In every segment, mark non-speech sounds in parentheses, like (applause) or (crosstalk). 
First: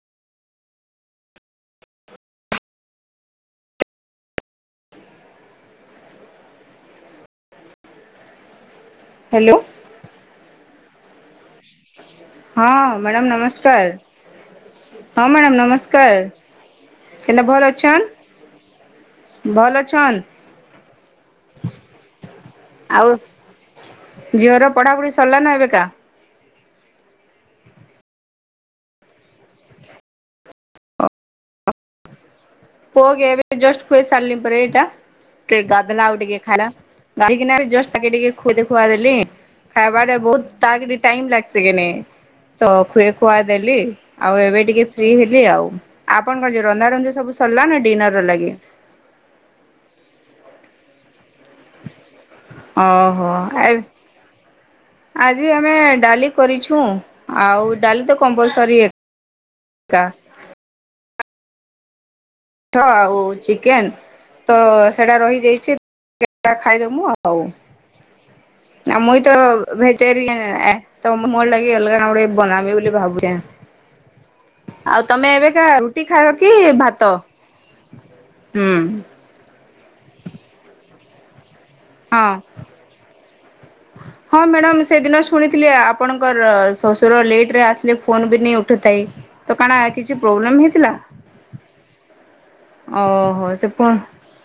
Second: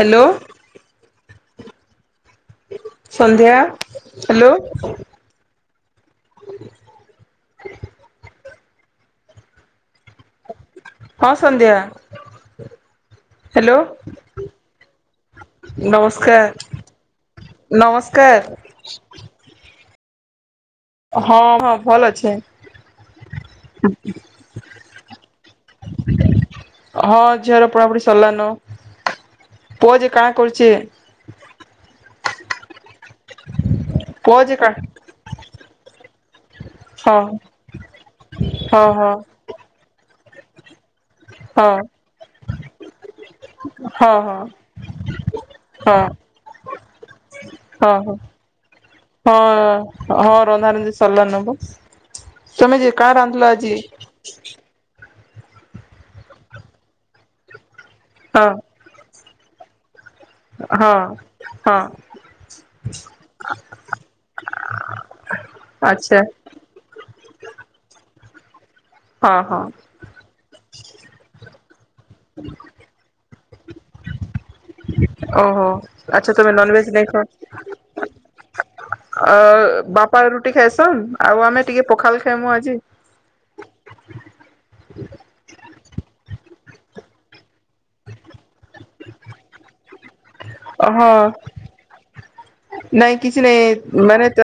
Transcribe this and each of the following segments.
Hello! Sandhya? Hello! Hello! ହଁ, ସନ୍ଧ୍ୟା। ହଁ, madam hello ନମସ୍କାର। ହଁ ମ୍ୟାଡ଼ମ ନମସ୍କାର, କେନ୍ତା ଭଲ ଅଛନ୍? ନମସ୍କାର ଭଲ ଅଛନ୍? ହଁ, ହଁ, ଭଲ ଅଛେ। ଆଉ ଝିଅର ପଢ଼ା ପଢି ସରିଲାଣି ନା ଏବେକା? ହଁ, ଝିଅର ପଢାପଢି ସରିଲାନ। ପୁଅ ଯେ କାଣା କରୁଛି? ପୁଅ କେ ଏବେ ଜଷ୍ଟ ଖୁଇ ସାରିଲି ପୁଅ ଯେ ପରେ କା ଏଇଟା, ଗାଧଲା ଆଉ ଟିକେ ଖାଇଲା। ହଁ ଗାଧେଇକିନା ଜଷ୍ଟ ତାେକେ ଟିକେ ଖୁଦେ ହଁ ହଁ ଖୁଆଦେଲି ଖାଇବାଟ ବହୁତ ତା (inaudible) ଟାଇମ୍ ଲାଗ ହଁ ସିକିନି, ତ ଖୁଏ ଖୁଆ ଦେଲି ହଁ ହଁ ଆଉ ଏବେ ଟିକେ ଫ୍ରି ହେଲି ଆଉ। ହଁ ଆପଣଙ୍କ ଯୋଉ ରନ୍ଧା ରନ୍ଧା ସବୁ ସରିଲା ନା ହଁ ହଁ ଡିନର ର ଲାଗି? ହଁ, ହଁ, ରନ୍ଧାରନ୍ଧି ସରଲାନବୁ। ତୁମେ ଯେ କା ଓହୋ ରାନ୍ଧିଲ ଏ ଆଜି? ଆଜି ଆମେ ଡାଲି କରିଛୁ, ଆଉ ଡାଲି ତ ହଁ କମ୍ପଲସରୀ ଏ କା। ହଁ, ହଁ। ଛ ଆଉ ଚିକେନ୍ ତ ସେଇଟା ରହିଯାଇଛି ଆଚ୍ଛା (unintelligible) ଖାଇଦେମୁ ଆଉ। ଆଉ ମୁଇଁ ତ ହଁ ହଁ ଭେଜିଟେରିଏନ୍, ତ ମୁଁ ମୋର ଲାଗି ଅଲଗା କଣ ଗୋଟେ ବନାବେ ବୋଲି ଭାବୁଛେ। ଆଉ ତମେ ଏବେକା ଓହୋ ରୁଟି ଆଚ୍ଛା ଖାଇବ ତମେ କି ନନଭେଜ ନାଇଁ ଭାତ, ହୁଁ। ଆ ବାପା ରୁଟି ଖାଇସନ୍, ଆଉ ଆମେ ଟିକେ ପଖାଲ୍ ହଁ। ଖାଇଁମୁ ଆଜି। ହଁ, ମ୍ୟାଡ଼ାମ ସେଦିନ ଶୁଣିଥିଲି ଆପଣଙ୍କର ଶ୍ବଶୁର ଲେଟରେ ଆସିଲେ ଫୋନ ବି ନାଇ ଉଠୁଥାଇ। ତ କାଣା କିଛି ପ୍ରୋବ୍ଲେମ୍ ଅ ହଁ, ନାଇଁ କିଛି ଓହୋ ସେ ଫୋନ ନାଇଁ ମାନେ ତ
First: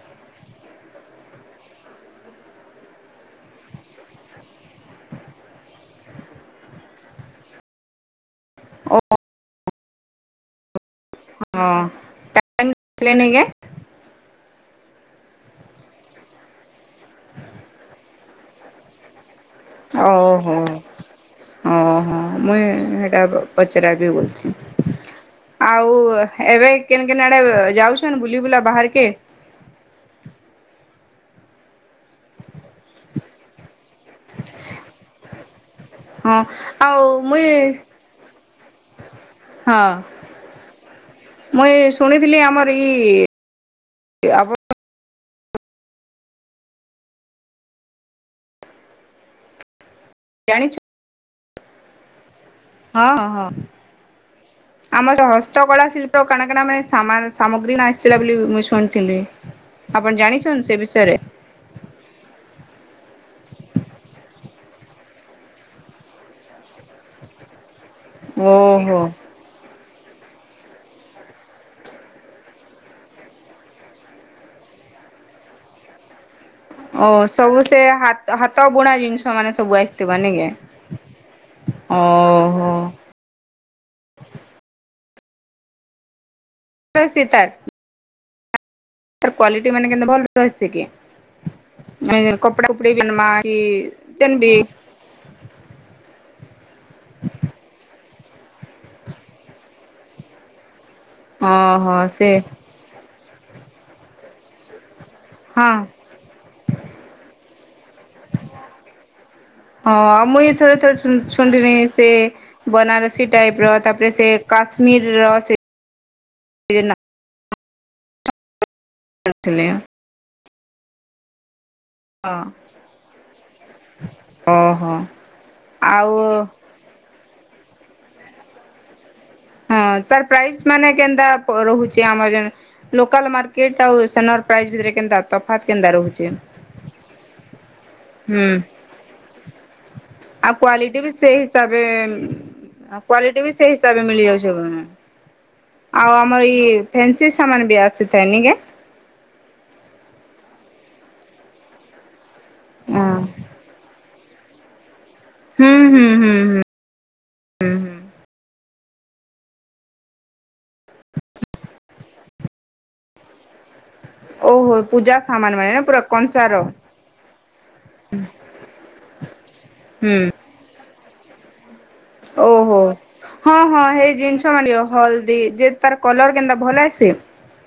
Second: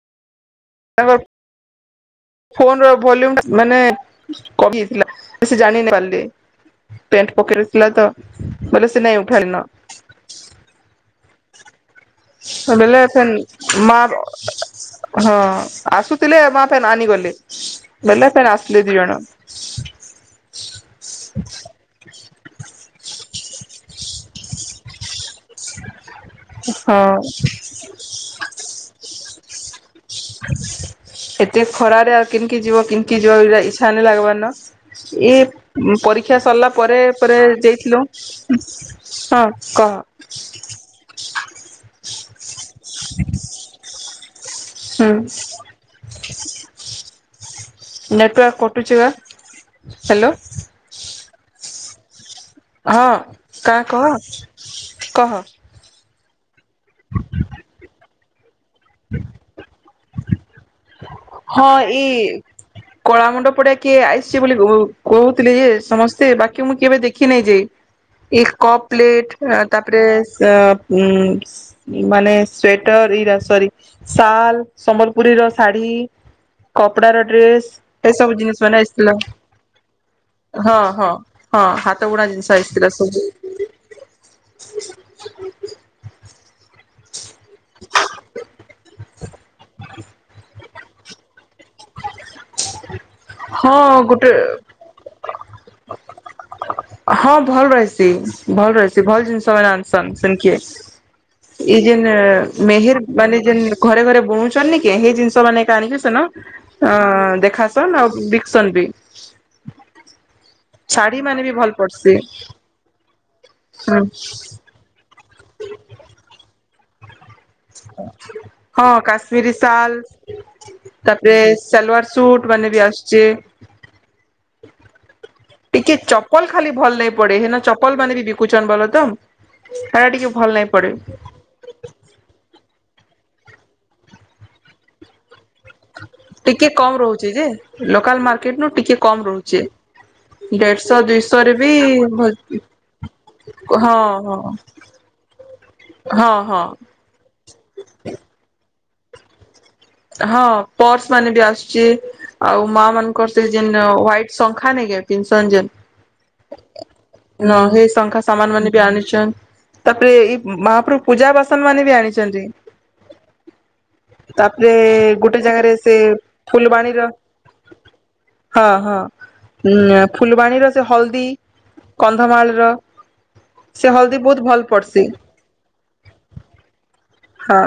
ଫୋନର ଭଲ୍ୟୁମ୍ ଟା ମାନେ କମି ଯାଇଥିଲା, ସେ ଯାଣି ନାଇଁ ପାରିଲେ। ପେଣ୍ଟ ପକେଟ୍ ରେ ଥିଲା ତ, ବୋଲେ ଓ ସେ ନାଇଁ। (inaudible) ହଁ। ଟାଇମ୍ ଆସିଲେନି ଆଜ୍ଞା (unintelligible) (unintelligible) (unintelligible) ଓହୋ। (unintelligible) ହଁ (unintelligible) (unintelligible) ଏଇ ପରୀକ୍ଷା ହଁ ସରିଲା ପରେ ଆଉ ପରେ ମୁଇଁ ଦେଇଥିଲୁ। ହଁ ହଁ କହ? ମୁଇଁ ଶୁଣିଥିଲି ଆମର ଇ ଆପଣ ହୁଁ। ନେଟ୍ ୱାର୍କ କଟୁଛି ବା ହ୍ୟାଲୋ। ଜାଣିଛ ହଁ ହଁ ହଁ କାଁ କହ ଆମର ତ କହ ହସ୍ତକଳା ଶିଳ୍ପୀ (unintelligible) ଆପଣ ଜାଣିଛନ ସେ ବିଷୟରେ? ହଁ ଏଇ କଳା ମଣ୍ଡପରେ କିଏ ଆସିଛି ବୋଲି କହୁଥିଲି ଯେ ସମସ୍ତେ ବାକି ମୁଁ କେବେ ଦେଖିନାହିଁ ଯେ। ଏଇ କପ୍ ଓହୋ ପ୍ଲେଟ୍ ତାପରେ ମାନେ ସ୍ଵେଟର ଏଇରା ସରି ସାଲ ସମ୍ବଲପୁରୀ ର ଶାଢୀ। ଓ କପଡାର ସବୁ ଡ୍ରେସ୍ ସେ ହାତ ଏସବୁ ହାତ ଜିନିଷ ମାନେ ବୁଣା ଆସିଥିଲା ଜିନିଷ ମାନେ ସବୁ ଆସିଥିବ ନାଇଁ କେଁ? ହଁ ହଁ। ହଁ ହାତ ବୁଣା ଜିନିଷ ଓହୋ ଆସିଥିଲା ସବୁ। (unintelligible) ତାର କ୍ବାଲିଟି ମାନେ (inaudible) ଭଲ ଆସିଛି କି? ହଁ ଗୋଟେ (unintelligible) (unintelligible) ଓହୋ ସେ (unintelligible) ହଁ (unintelligible) ହଁ ଆଉ ମୁଇଁ ଥରେ ଥରେ ଶାଢୀ ମାନେ ବି ଭଲ ଶୁଣିଥିନି ସେ ପଡସି ବନାରସୀ ଟାଇପ୍ ର ହୁଁ ତାପରେ ସେ କା କାଶ୍ମୀର ସେ ହଁ କାଶ୍ମୀରୀ ଥିଲେ ଶାଲ୍ ତାପରେ ସାଲୱାର ସୁଟ୍ ମାନେ ବି ଆସୁଛି। ଓ ହୋ। (unintelligible) ହଁ ହେଟା ତାର ଟିକେ ଭଲ ପ୍ରାଇସ୍ ନାଇଁ ପଡେ। ମାନେ କେନ୍ତା ରହୁଛି ଆମର ଜେନ ଲୋକାଲ ମାର୍କେଟ ଆଉ ସେନ ର ପ୍ରାଇସ୍ ଭିତରେ କେନ୍ତା ତ ଟିକେ କମ୍ ରହୁଚି ଯେ ଲୋକାଲ ହୁଁ। ମାର୍କେଟ ନୁ ଟିକେ କମ୍ ରହୁଚେ। ଆଉ କ୍ଵାଲିଟି ବି ସେଇ ହିସାବରେ ଭଲ କ୍ଵାଲିଟି ବି ସେଇ ହିସାବ ହଁ ହଁ ମିଳିଯାଉଛ ଆଉ ହଁ ଆମର ଇ ହଁ ଫେନ୍ସି ସାମାନ ବି ଆସିଥାଏ ନିଇକା ହଁ ପର୍ସ ମାନେ ବି ଆସୁଛି ଆଉ ମା ହୁଁ ମାନଙ୍କର ସେଇ ଯେନ୍ ହ୍ୱାଇଟ୍ ଶଙ୍ଖା ନାଇକା ପିନ୍ଧୁ ସନ୍ ଯେନ୍ ହୁଁ ହୁଁ ହୁଁ ନ ହେଇ ଶଙ୍ଖା ସମାନ୍ ମାନେ ବି ଆଣିଛନ୍ ତାପରେ ଏଇ ମହାପ୍ରୁ ପୂଜା ବାସନ ମାନେ ବି ଆଣିଛନ୍ତି। ପରେ ଓହୋ ପୂଜା ଗୋଟେ ସାମାନ ମାନେ ଜାଗାରେ ନା ସେ ପୁରା କଂସାର। ଫୁଲବାଣୀର ହଁ ହଁ ହୁଁ ଫୁଲବାଣୀର ସେ ହଳଦୀ। କନ୍ଧମାଳର ଓହୋ। ହଁ ହଁ ସେ ହେଇ ହଳଦୀ ବହୁତ ଜିନିଷ ଭଲ ମିଳିବ ପଡସି ହଳଦୀ ଯେ ତାର କଲର କେନ୍ତା ଭଲ ଆସି? ହଁ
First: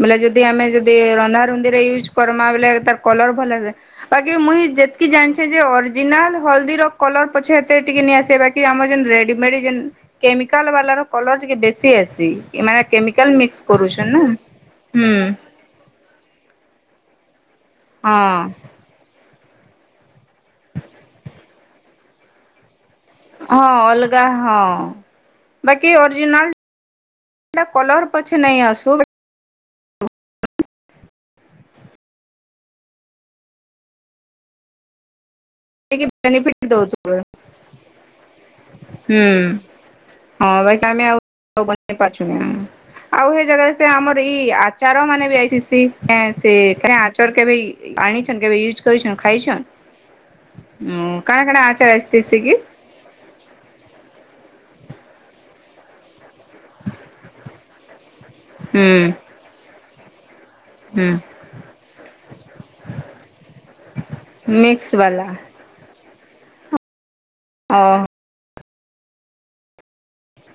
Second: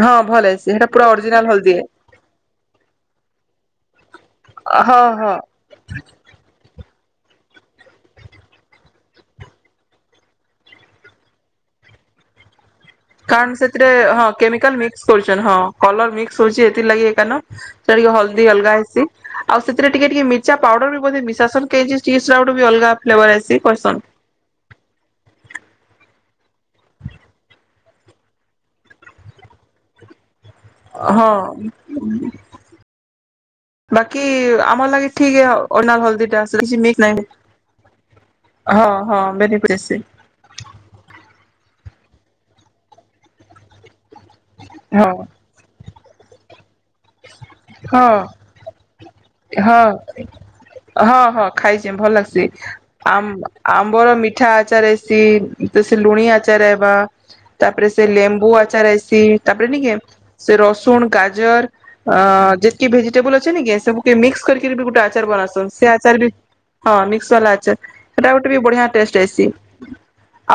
ବୋଲେ ହଁ ଯଦି ଭଲ ଆମେ ହେଇସି ସେଟା ଯଦି ପୁରା ରନ୍ଧା ଅରିଜିନାଲ ହଳଦୀ ରୁନ୍ଧିରେ ୟୁଜ କରମା ବଲେ ତାର କଲର ଭଲ ଆ ବାକି ମୁଇଁ ହଁ ଯେତିକି ହଁ ଜାଣିଛେ ଯେ ଅରିଜିନାଲ ହଳଦୀର କଲର ପଛେ ଏତେ ଟିକେ ନିଆସିବ ବାକି ଆମର ଯେ ରେଡ଼ିମେଡ଼ି ଯେନ୍ କେମିକାଲ୍ ବାଲା ର କଲର୍ ଟିକେ ବେଶୀ ଆସି। ଏ ମାନେ କେମିକା କାରଣ ସେଥିରେ ହଁ କେମିକାଲ୍ ମିକ୍ସ କରୁଛନ୍ ହଁ। କଲର୍ ମିକ୍ସ ହଉଛି ଏତି ଲାଗି ଏକା ନ ସେ ଟିକେ ହଁ ହଲଦୀ ଅଲଗା ହେଇସି ଆଉ ସେଥିରେ ଟିକେ ଟିକେ ମି ଚା ପାଉଡର ବି ବୋଧେ ମିଶାସନ କେଜି ଯେ ଚିଜ୍ (unintelligible) ଅଲଗା। ଫ୍ଲେଭର ଆସି ହଁ ଅଲ୍ କରସନ୍ ଲଗା ହଁ ବାକି ଅରିଜିନାଲଟା କଲର ପଛେ ନାଇ ଆସୁ ହଁ ବାକି ଆମ ଲାଗି ଠିକେ ହ ବାକି ଅରିଜିନାଲ ହଳଦିଟା ବେନିଫିଟ ସେଠି କିଛି ମିକ୍ସ ଦଉଥିବ ନାଇଁ ହଁ ହଁ, ହୁଁ। ମେନିପ୍ରେସିଙ୍ଗ୍। ହଁ ବାକି ଆମ ଆଉ ତାକୁ ବନେଇ ପାରୁଚୁ କି ନାଇ ଆଉ ଏ ଜାଗାରେ ରେ ଆମର ଇ ଆଚାର ହଁ ମାନେ ବି ଆଇସି (unintelligible) ଚର କେବେ ହଁ ଆଣିଛନ୍ କେବେ ୟୁଜ୍ କରିଛନ୍ ଖାଇଛନ୍? ହଁ ଉଁ ହଁ କାଣା ହଁ କାଣା ଆଚାର ଖାଇଛି ଭଲ ଆସିଥିସି ଲାଗ୍ସି। କି ଆମ୍ ଆମ୍ବର ମିଠା ଆଚାର ଏସି ତ ସେ ଲୁଣି ଆ ଆଚାର ଆଇବା ତାପରେ ସେ ଲେମ୍ବୁ ଆଚାର ହୁଁ ଏସି ତାପରେ ଟିକେ ସେ ରସୁଣ୍ ହୁଁ ଗାଜର୍ ଅ ଯେତିକି ଭେଜିଟେବୁଲ ଅଛି ନେକି ସବୁକେ ମିକ୍ସ୍ କରିକି ବି ମିକ୍ସ ଗୋଟେ ଆଚାର ବାଲା ବନାସନ୍ ସେ ଆଚାର ବି ହଁ ମିକ୍ସ ବାଲା ଆଚା ଓ ହେଟା ଗୋଟେ ବି ବଢ଼ିଆ ଟେଷ୍ଟ ଆସି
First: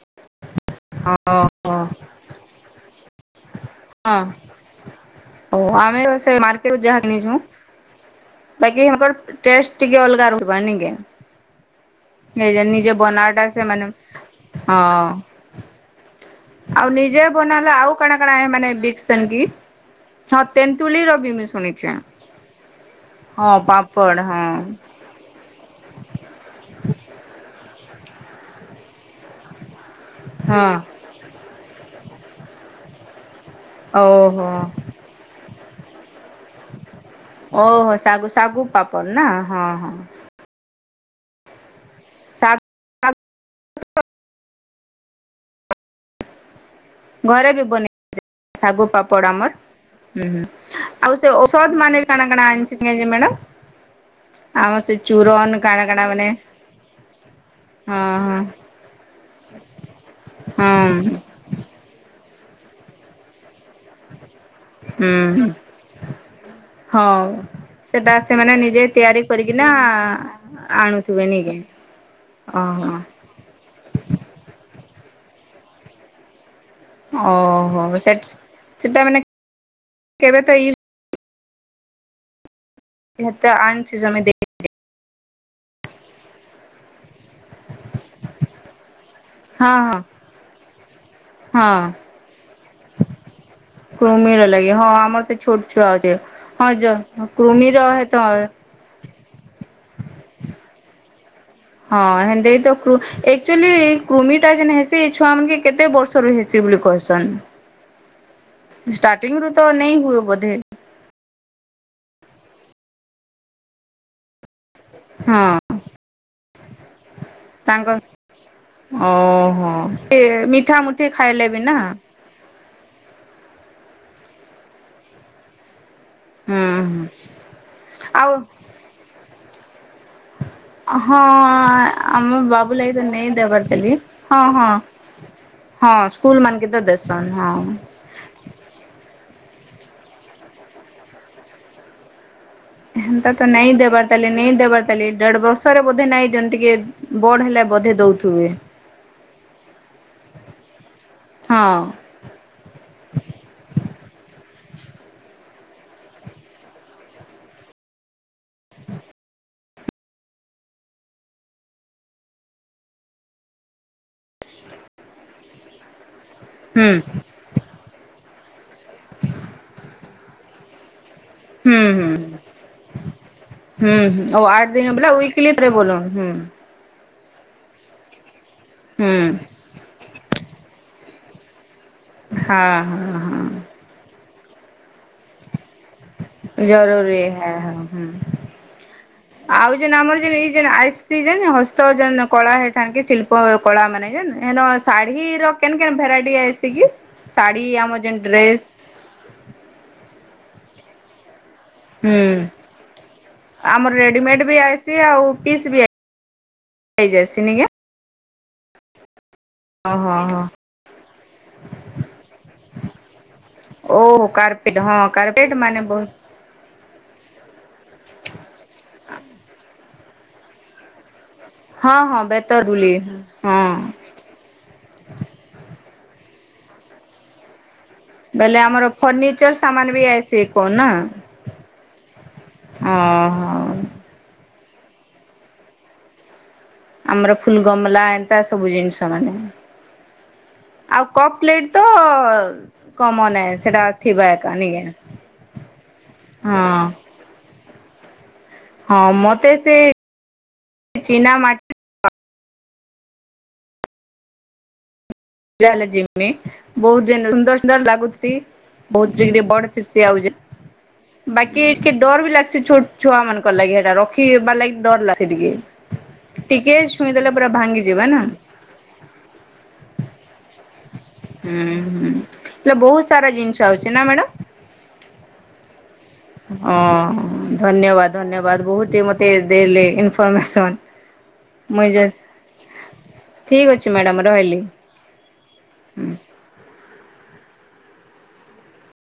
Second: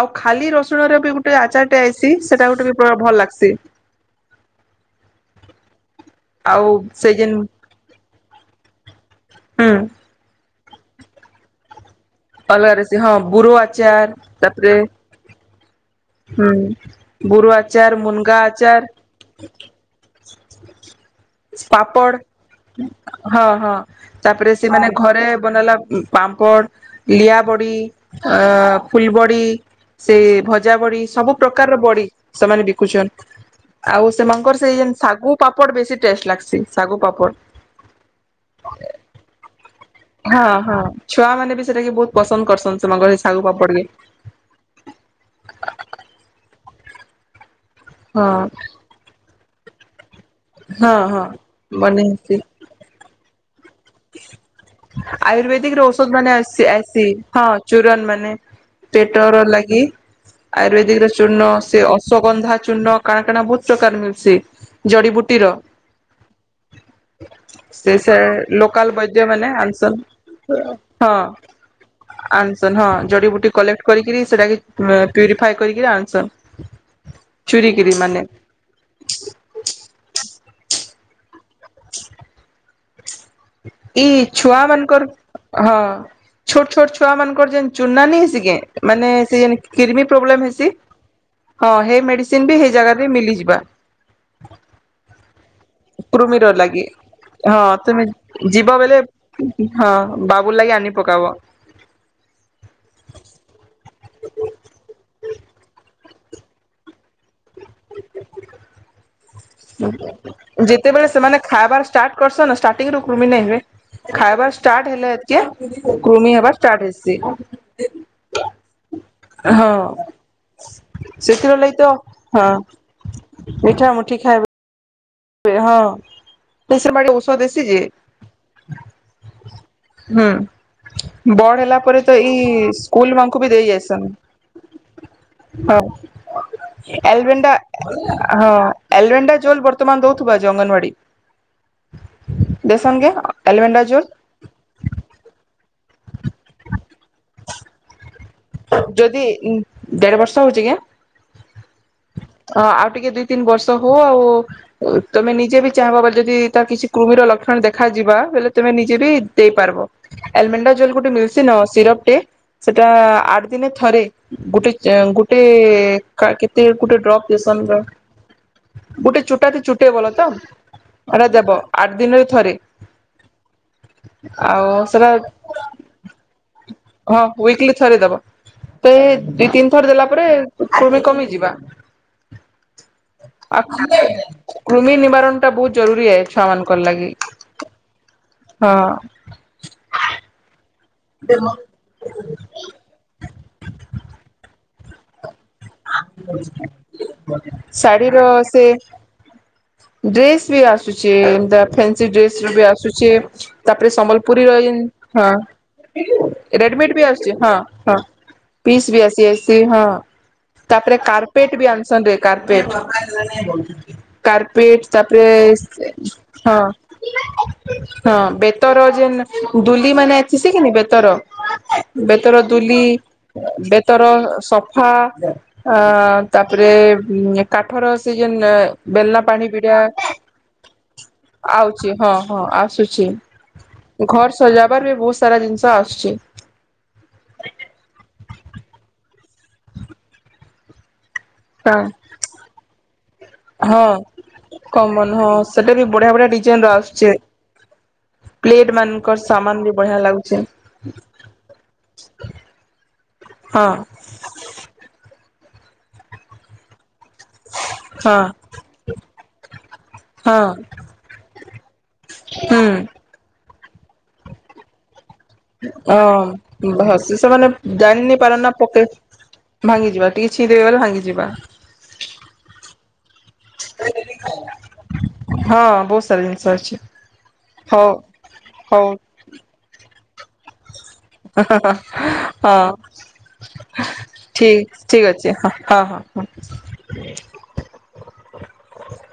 ଆଉ ଖାଲି ରସ୍ ଲୁଣରେ ବି ଗୁଟେ ଓହୋ ଆଚାରଟେ ଆଇସି ସେଟା ଗୋଟେ ବ ଭଲ୍ ଲାଗ୍ସି। ହଁ। ହଉ ଆମେ ଆଉ ମାର୍କେଟ ରୁ ଯାହା ସେ ଯେନ୍ କିଣିଛୁଁ ବାକି ଆଙ୍କର ଟେଷ୍ଟ୍ ହୁଁ ଟିକେ ଅଲଗା ରହୁ ବାନି ଗେ ଏ ଅଲଗା ନିଜେ ରେସି ହଁ ବନା ଟା ବୁରୋ ସେମାନେ ଆଚାର ତାପରେ ହଁ। ହୁଁ ଆଉ ନିଜେ ବୁରୁ ବନାଲେ ଆଉ ଆଚାର୍ କାଣା ମୁନଗା କାଣା ମାନେ ଆଚାର୍। ବିକସନ୍ କି ହଁ ତେନ୍ତୁଳିର ବି ମୁଇଁ ଶୁଣିଛେ ପାପଡ଼୍ ହଁ ହଁ ପାମ୍ପଡ଼ ହଁ ତାପରେ ସେମାନେ ଘରେ ବନେଇଲା ପାମ୍ପଡ଼୍। ଲିଆାବଡ଼ି ଅ ଫୁଲବଡ଼ି ସେ ହଁ ଜା ବଡ଼ି ସବୁ ପ୍ରକାରର ବଡ଼ି ସେମାନେ ବିକୁଛନ୍ ଆଉ ଓହୋ ସେମାନଙ୍କର ସେଇ ଯେନ୍ ଶାଗୁ ପାପଡ଼୍ ବେଶୀ ଟେଷ୍ଟ ଲାଗ୍ସି ଶାଗୁ ପାପଡ଼ ଓହୋ ଶାଗୁ ଶାଗୁ ପାପଡ଼୍ ନା ହଁ ହଁ। ହଁ ହଁ ଛୁଆ ମାନେ ବି ସେଟାକେ ବହୁତ ପସନ୍ଦ ଶାଗୁ କରସନ୍ ସେମାନଙ୍କର ସେ ଶାଗୁ ପାପଡ଼୍ ବି। ଘରେ ବି ବନେ ହଁ। ଶାଗୁ ପାପଡ଼୍ ଆମର ହୁଁ ହୁଁ ହଁ ଆଉ ହଁ ସେ ଓଷଧ୍ ମାନେ ବନେଇ ବି କାଣା ହେସି କାଣା ଆଣି ସିଆଞ୍ଜି ମ୍ୟାଡ଼ାମ୍ ଆୟୁର୍ବେଦିକ କାଣା ର କାଣା ଓଷଧ୍ ମାନେ ଆସି ଆସି ହଁ ଚୁରନ୍ ହଁ ମାନେ। ହଁ ପେଟର ଲାଗି ହଁ ଆୟୁର୍ବେଦିକର ଚୂର୍ଣ୍ଣ ସେ ସୋଗନ୍ଧା ଚୁର୍ଣ୍ଣ କାଣା କାଣା ବହୁତ ପ୍ରକାର ମିଳୁସି। ହୁଁ ଜଡ଼ିବୁଟିର ହଁ ସେ ସେଟା ସେ ସେମାନେ ନିଜେ ଲୋକାଲ୍ ତିଆରି ବୈଦ୍ୟ ମାନେ କରିକିନା ଆନସନ୍ ହଁ। ଆଣୁଥିବେ ନିକି ଆନସନ୍ ହଁ ଓହୋ ଜଡ଼ିବୁଟି କଲେକ୍ କରିକିରି ସେଟାକେ ପ୍ୟୁରିଫାଏ କରିକିରି ଆଣିସନ୍। ଓହୋ ସେଟ୍ ସେଟା ମାନେ କେବେ ତ ଆଣିଛି ଇ ସମେ ଛୁଆ ମାନଙ୍କର ହଁ ଛୋଟ୍ ଛୋଟ୍ ଛୁଆ ମାନଙ୍କର ଯେନ୍ ଚୁନାନୀ ଆସିକେ ମାନେ ସେ ହଁ ହଁ କିର୍ବି ପ୍ରୋବ୍ଲେମ୍ ହେଇସି। ହଁ ହେ ମେଡ଼ିସିନ ବି ହେଇ ଜାଗାରେ ମିଳିଯିବା। କୃମିର ଲାଗେ ହଁ ଆମର ତ ଛୋଟ ଛୁଆ ଅଛେ କୃମିର ହଁ ଯ କୃମିର ହେତ ଯିବା ବେଲେ ହଁ ବାବୁ ଲାଗି ଆଣି ପକାବ। ହଁ ହେନେତେ ତ କୃ ଆକ୍ଚୁଲି କୃମିଟା ଯେ‌ନେହେଁ ହେଇଛି ଛୁଆ ମାନେକେ କେତେ ବର୍ଷରୁ ହେସି ସେଇଭଳି କହିସନ ଷ୍ଟାଟିଙ୍ଗରୁ ତ ନେଇ ହୁଏ ବୋଧେ? ଯେତେବେଳେ ସେମାନେ ଖାଇବାର ଷ୍ଟାର୍ଟ କରସନ ଷ୍ଟାଟିଙ୍ଗରୁ କୃମି ନେହିଁ ହୁଏ। ଖାଇବାର ଷ୍ଟାର୍ଟ ହେଲେ ହଁ ଏତିକି କୃମି ହେବା ଷ୍ଟାର୍ଟ ହେଇସି। ତାଙ୍କ ଓ ହୋ ହଁ। ଏଁ ମିଠା ମୁଠି ଖାଇଲେ ସେଥିର ବି ଲାଗି ନା। ତ ହଁ। ମିଠା ମୁଠି ଖାଇବେ ବେ ହଁ ହୁଁ ନିଶା ହୁଁ ପାଣି ଔଷଧ ଦେଶି ଯେ। ଆଉ ହୁଁ। ହଁ ବଡ ହେଲା ପରେ ତ ଆମ ଏଇ ବାବୁ ଲାଗି ତ ସ୍କୁଲ ନେଇ ମାନଙ୍କୁ ବି ଦେବାର ଦେଇ ଦେଲି ଆସନ। ହଁ ହଁ ହଁ ସ୍କୁଲ ମାନକେ ତ ଦେସନ୍ ଏଲଭେଣ୍ଡା ହଁ। ଆ ହଁ। ଏଲଭେଣ୍ଡା ଝୋଲ୍ ବର୍ତ୍ତମାନ ଦଉଥିବ ଆଜି ଅଙ୍ଗନବାଡି। ଦେସନ୍ କେ ହେନ୍ତା ତ ନାଇଁ ଏଲଭେଣ୍ଡା ଜୋଲ ଦେବାର ଦେଲେନି ଦେବାର ତାହେଲେ ଦେଢ ବର୍ଷରେ ବୋଧେ ନାହିଁ ଯେମିତି କି ବଡ ହେଲା ବୋଧେ ଦଉଥିବେ। ଯଦି ଦେଢ ବର୍ଷ ହଉଛି କି? ହଁ। ହଁ ଆଉ ଟିକେ ଦୁଇ ତିନି ବର୍ଷ ହଉ ଆଉ। ତମେ ନିଜେ ବି ଚାହିଁବ ବୋଲି ଯଦି ତା କିଛି କୃମିର ଲକ୍ଷଣ ଦେଖାଯିବା ବେଲେ ତେମେ ନିଜେ ବି ଦେଇପାରିବ। ଏଲମେଣ୍ଡା ଜେଲ୍ ଗୋଟେ ମେଡିସିନ୍ ଆଉ ସିରପ୍ ଟେ ସେଟା ଆ ଆଠ ଦିନେ ଥରେ ଗୋଟେ ଏଁ ଗୋଟେ ଲେଖା କେତେ ହୁଁ ଗୋଟେ ଡ୍ରପ୍? ଏସନ୍ ର ଗୋଟେ ଚୁଟାତି ଚୁଟେ ଭଲ ତ। ଏଟା ଦେବ ହୁଁ ଆଠ ହୁଁ। ଦିନରେ ଥରେ। ହୁଁ ହୁଁ ଓ ହୋ ଆଠ ଆଉ ଦିନ ସେଟା ବୋଲେ ୱକିଲରେ ବୋଲ ହୁଁ। ହଁ ୱକିଲ ଥରେ ଦବ। ତ ଏଇ ହୁଁ ଦୁଇ ତିନି ଥର ଦେଲା ପରେ କୃମି କମିଯିବା? ହଁ ହଁ ହଁ। ଆଉ କୃମି ନିବାରଣ ଟା ବହୁତ ଜରୁରୀ ଏଇ ଛୁଆ ମାନଙ୍କର ଲାଗି ଜରୁରୀ ହେ ହୁଁ। ହଁ। ଆଉ ଜନେ ଆମର ଯିଏ ଏଇ ଯିଏ ନା ହସି ହସ ଯେନ କଳା ହେଇଥାନ୍ କି ଶିଳ୍ପ କଳା ମାନେ ଯେ ଏନ ଶାଢୀର କେନ କେନ ଭେରାଇଟି ଆସିକି ଶାଢ଼ୀ ଆମର ଶାଢୀର ଯେନ୍ ସେ ଡ୍ରେସ୍ ଡ୍ରେସ୍ ବି ଆସୁଛି ଏନ୍ତା। ଫ୍ୟାନ୍ସି ହୁଁ। ଡ୍ରେସ୍ ର ବି ଆସୁଛେ ତାପରେ ଆମର ରେଡିମେଡ୍ ସମ୍ବଲପୁରୀ ବି ଏଁ ଆଇସି ଆଉ ହଁ। ପିସ୍ ବି ରେଡି ମେଟ୍ ବି ଆସୁଛି ଆଇଯାଏସି ହଁ ନିକେ। ହଁ ପିସ୍ ବି ଆସିଯାଇ ଓ ହୋ ହଁ। ତାପରେ କାର୍ପେଟ ବି ଆଣିସନ କାର୍ପେଟ। ଓହୋ କାର୍ପେଟ ହଁ ତାପରେ କାର୍ପେଟ ମାନେ ବହୁତ ହଁ। ହଁ ବେତର ଯେନେ ଦୁଲି ମାନେ ଉଁଛିକି ନେବେ ବେତର। ହଁ ହଁ ବେତର ଦୁଲି ବେତରଦୁଲି ହଁ ବେତର ସ ଫା ଆଁ ତାପରେ ଉଁ କାଠର ସେଇ ଯେନେ ବୋଇଲେ ଆମର ବେଲା ପାଣି ଫର୍ଣ୍ଣିଚର ପିଡା ସାମାନ ବି ଆଇସି କଣ ନା ଆଉଛି ହଁ ହଁ ଆସୁଛି ଓହୋ ଘର ସଜାବାର ବି ବହୁତ ସାରା ଜିନିଷ ଆସୁଛି। ଆମର ଫୁଲ୍ ଗମଲା ଏନ୍ତା ସବୁ ଜିନିଷ ମାନେ ଆଉ କପ୍ ପ୍ଲେଟ୍ ତ କମନ୍ ହେ ସେଟା ହଁ ଥିବା ଏକା ନାଇଁ କମନ କି। ହଁ ସେଟା ବି ବଢିଆ ବଢିଆ ଡିଜାଇନ୍ ର ଆସୁଛି। ପ୍ଲେଟ୍ ହଁ ମାନଙ୍କର ମତେ ସାମାନ୍ ବି ସେ ବଢିଆ ଲାଗୁଛି। ଚିନା ମାଟି ହଁ। ଯା ହେଲେ ଜିମି ବହୁତ ଦିନରୁ ସୁନ୍ଦର ସୁନ୍ଦର ହଁ ଲାଗୁଛି ବହୁତ ଦିନ ବଢ ସିଏ ଆଉଛି। ହଁ ହୁଁ (unintelligible) (unintelligible) ପକେ ଭାଙ୍ଗି ପୁରା ଭାଙ୍ଗିଯିବେ ଯିବା ନା ହୁଁ ଟିକେ ଛିଦେବା ବଲେ ଭାଙ୍ଗି ଯିବା। ହୁଁ ହୁଁ ଲେ ବହୁତ ସାରା ଜିନିଷ ଅଛି ନା ମେଡ଼ମ୍? ହଁ ବହୁତ ସାରା ଜିନିଷ ଅଛି ହଁ ହଉ ଧନ୍ୟବାଦ ଧନ୍ୟବାଦ ହଉ ବହୁଟେ ମ ଏ ଦେଲେ ଇନଫର୍ମେସନ୍। ହଁ ଠି ଠିକ୍ ଠିକ୍ ଅଛି ମ୍ୟାଡ଼ାମ ରହିଲି। ହଁ ହଁ ହଁ ହଁ।